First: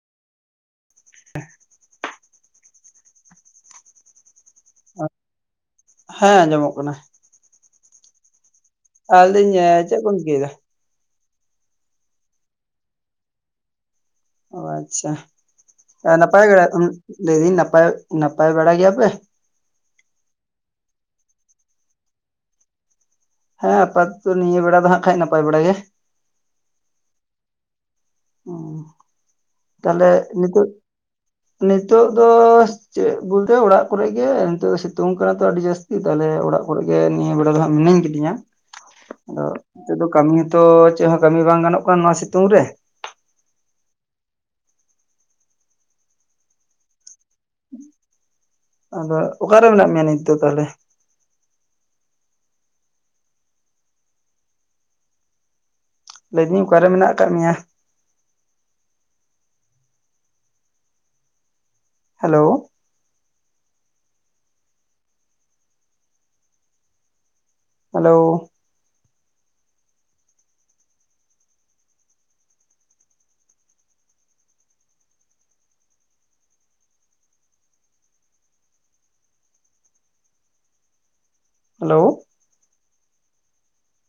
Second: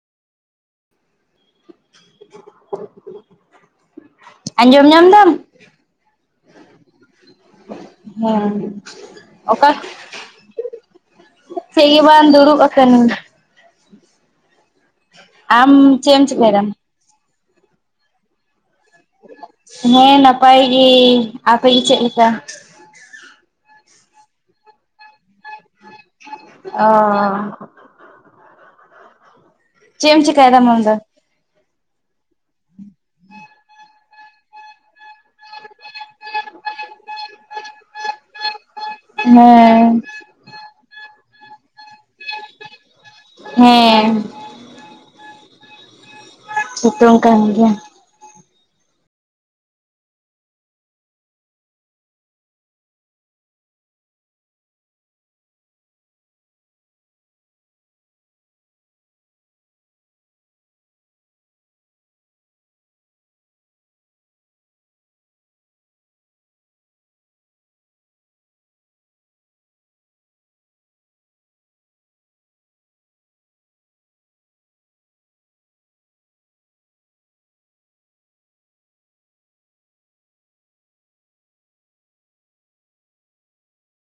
[inaudible] ᱟᱸᱡᱚᱢ ᱧᱟᱢ ᱮᱫᱟᱢ ᱦᱮᱸ ᱟᱸᱡᱚᱢᱚᱜ ᱠᱟᱱᱟ ᱦᱮᱸ ᱟᱨ ᱞᱟᱹᱭᱤᱧ ᱪᱮᱫ ᱠᱚᱢ ᱪᱤᱠᱟᱹᱭ ᱫᱟ ᱦᱜ ᱵᱟᱝ ᱫᱩᱲᱩᱵ ᱠᱟᱹᱱᱟᱹᱧ। ᱚ ᱟᱪᱪᱷᱟ ᱟᱢ ᱪᱮᱫ ᱮᱢ ᱱᱟᱯᱟᱭ ᱵᱟ ᱪᱤᱠᱟᱹᱭᱮᱫᱟ ᱞᱟᱹᱭᱫᱟᱹᱧ ᱱᱟᱯᱟᱭ ᱱᱟᱯᱟᱭ ᱵᱟᱲᱟ ᱜᱮᱭᱟ ᱯᱮ? ᱦᱮᱸ ᱱᱟᱯᱟᱭ ᱜᱮ ᱟᱯᱮᱜ ᱜᱮ᱾ ᱪᱮᱫ ᱞᱮᱠᱟ? ᱦᱮᱸ ᱟᱯᱟᱛᱚ ᱱᱤᱭᱟᱹ ᱵᱮᱲᱟ ᱫᱚ ᱦᱟᱸᱜ ᱠᱷᱟᱡ ᱱᱟᱯᱟᱭ ᱵᱟᱲᱟ ᱜᱮ ᱾ ᱚ ᱛᱟᱦᱞᱮ ᱪᱮᱫ ᱮᱢ ᱱᱤᱛ ᱪᱤᱠᱟᱹᱭᱮᱫᱟᱢ ᱟᱢ ᱫᱚ ᱱᱤᱛᱚᱜ ᱫᱚ ᱪᱮᱫ ᱵᱚᱞᱛᱮ ᱚ ᱚᱲᱟᱜ ᱠᱚᱨᱮ ᱜᱮ ᱱᱤᱛᱚᱜ ᱥᱤᱛᱩᱝ ᱠᱟᱱᱟ ᱛᱚ ᱟᱹᱰᱤ ᱡᱟᱹᱥᱛᱤ ᱛᱟᱦᱚᱞᱮ ᱚᱲᱟᱜ ᱠᱚᱨᱮ ᱜᱮ ᱱᱤᱭᱟᱹ ᱵᱮᱲᱟ ᱫᱚ ᱦᱟᱸᱜ ᱢᱤᱱᱟᱹᱧ ᱠᱤᱫᱤᱧᱟ ᱾ ᱦᱮᱸ ᱛᱚ ᱪᱮᱫ ᱦᱚᱸ ᱠᱟᱹᱢᱤ ᱵᱟᱝ ᱜᱟᱱᱚᱜ ᱠᱟᱱᱟ ᱱᱚᱣᱟ ᱥᱤᱛᱩᱝ ᱨᱮ ᱾ ᱦᱮᱸ ᱥᱤᱛᱩᱝ ᱠᱟᱱ ᱜᱮᱭᱟ ᱟᱫᱚ ᱚᱠᱟᱨᱮ ᱢᱮᱱᱟᱜ ᱢᱮᱭᱟ ᱱᱤᱛ ᱫᱚ ᱛᱟᱦᱚᱞᱮ? ᱞᱟᱹᱭᱫᱟᱹᱧ ᱚᱠᱟᱨᱮ ᱢᱮᱱᱟᱜ ᱟᱠᱟᱫ ᱢᱮᱭᱟ? Hello hello hello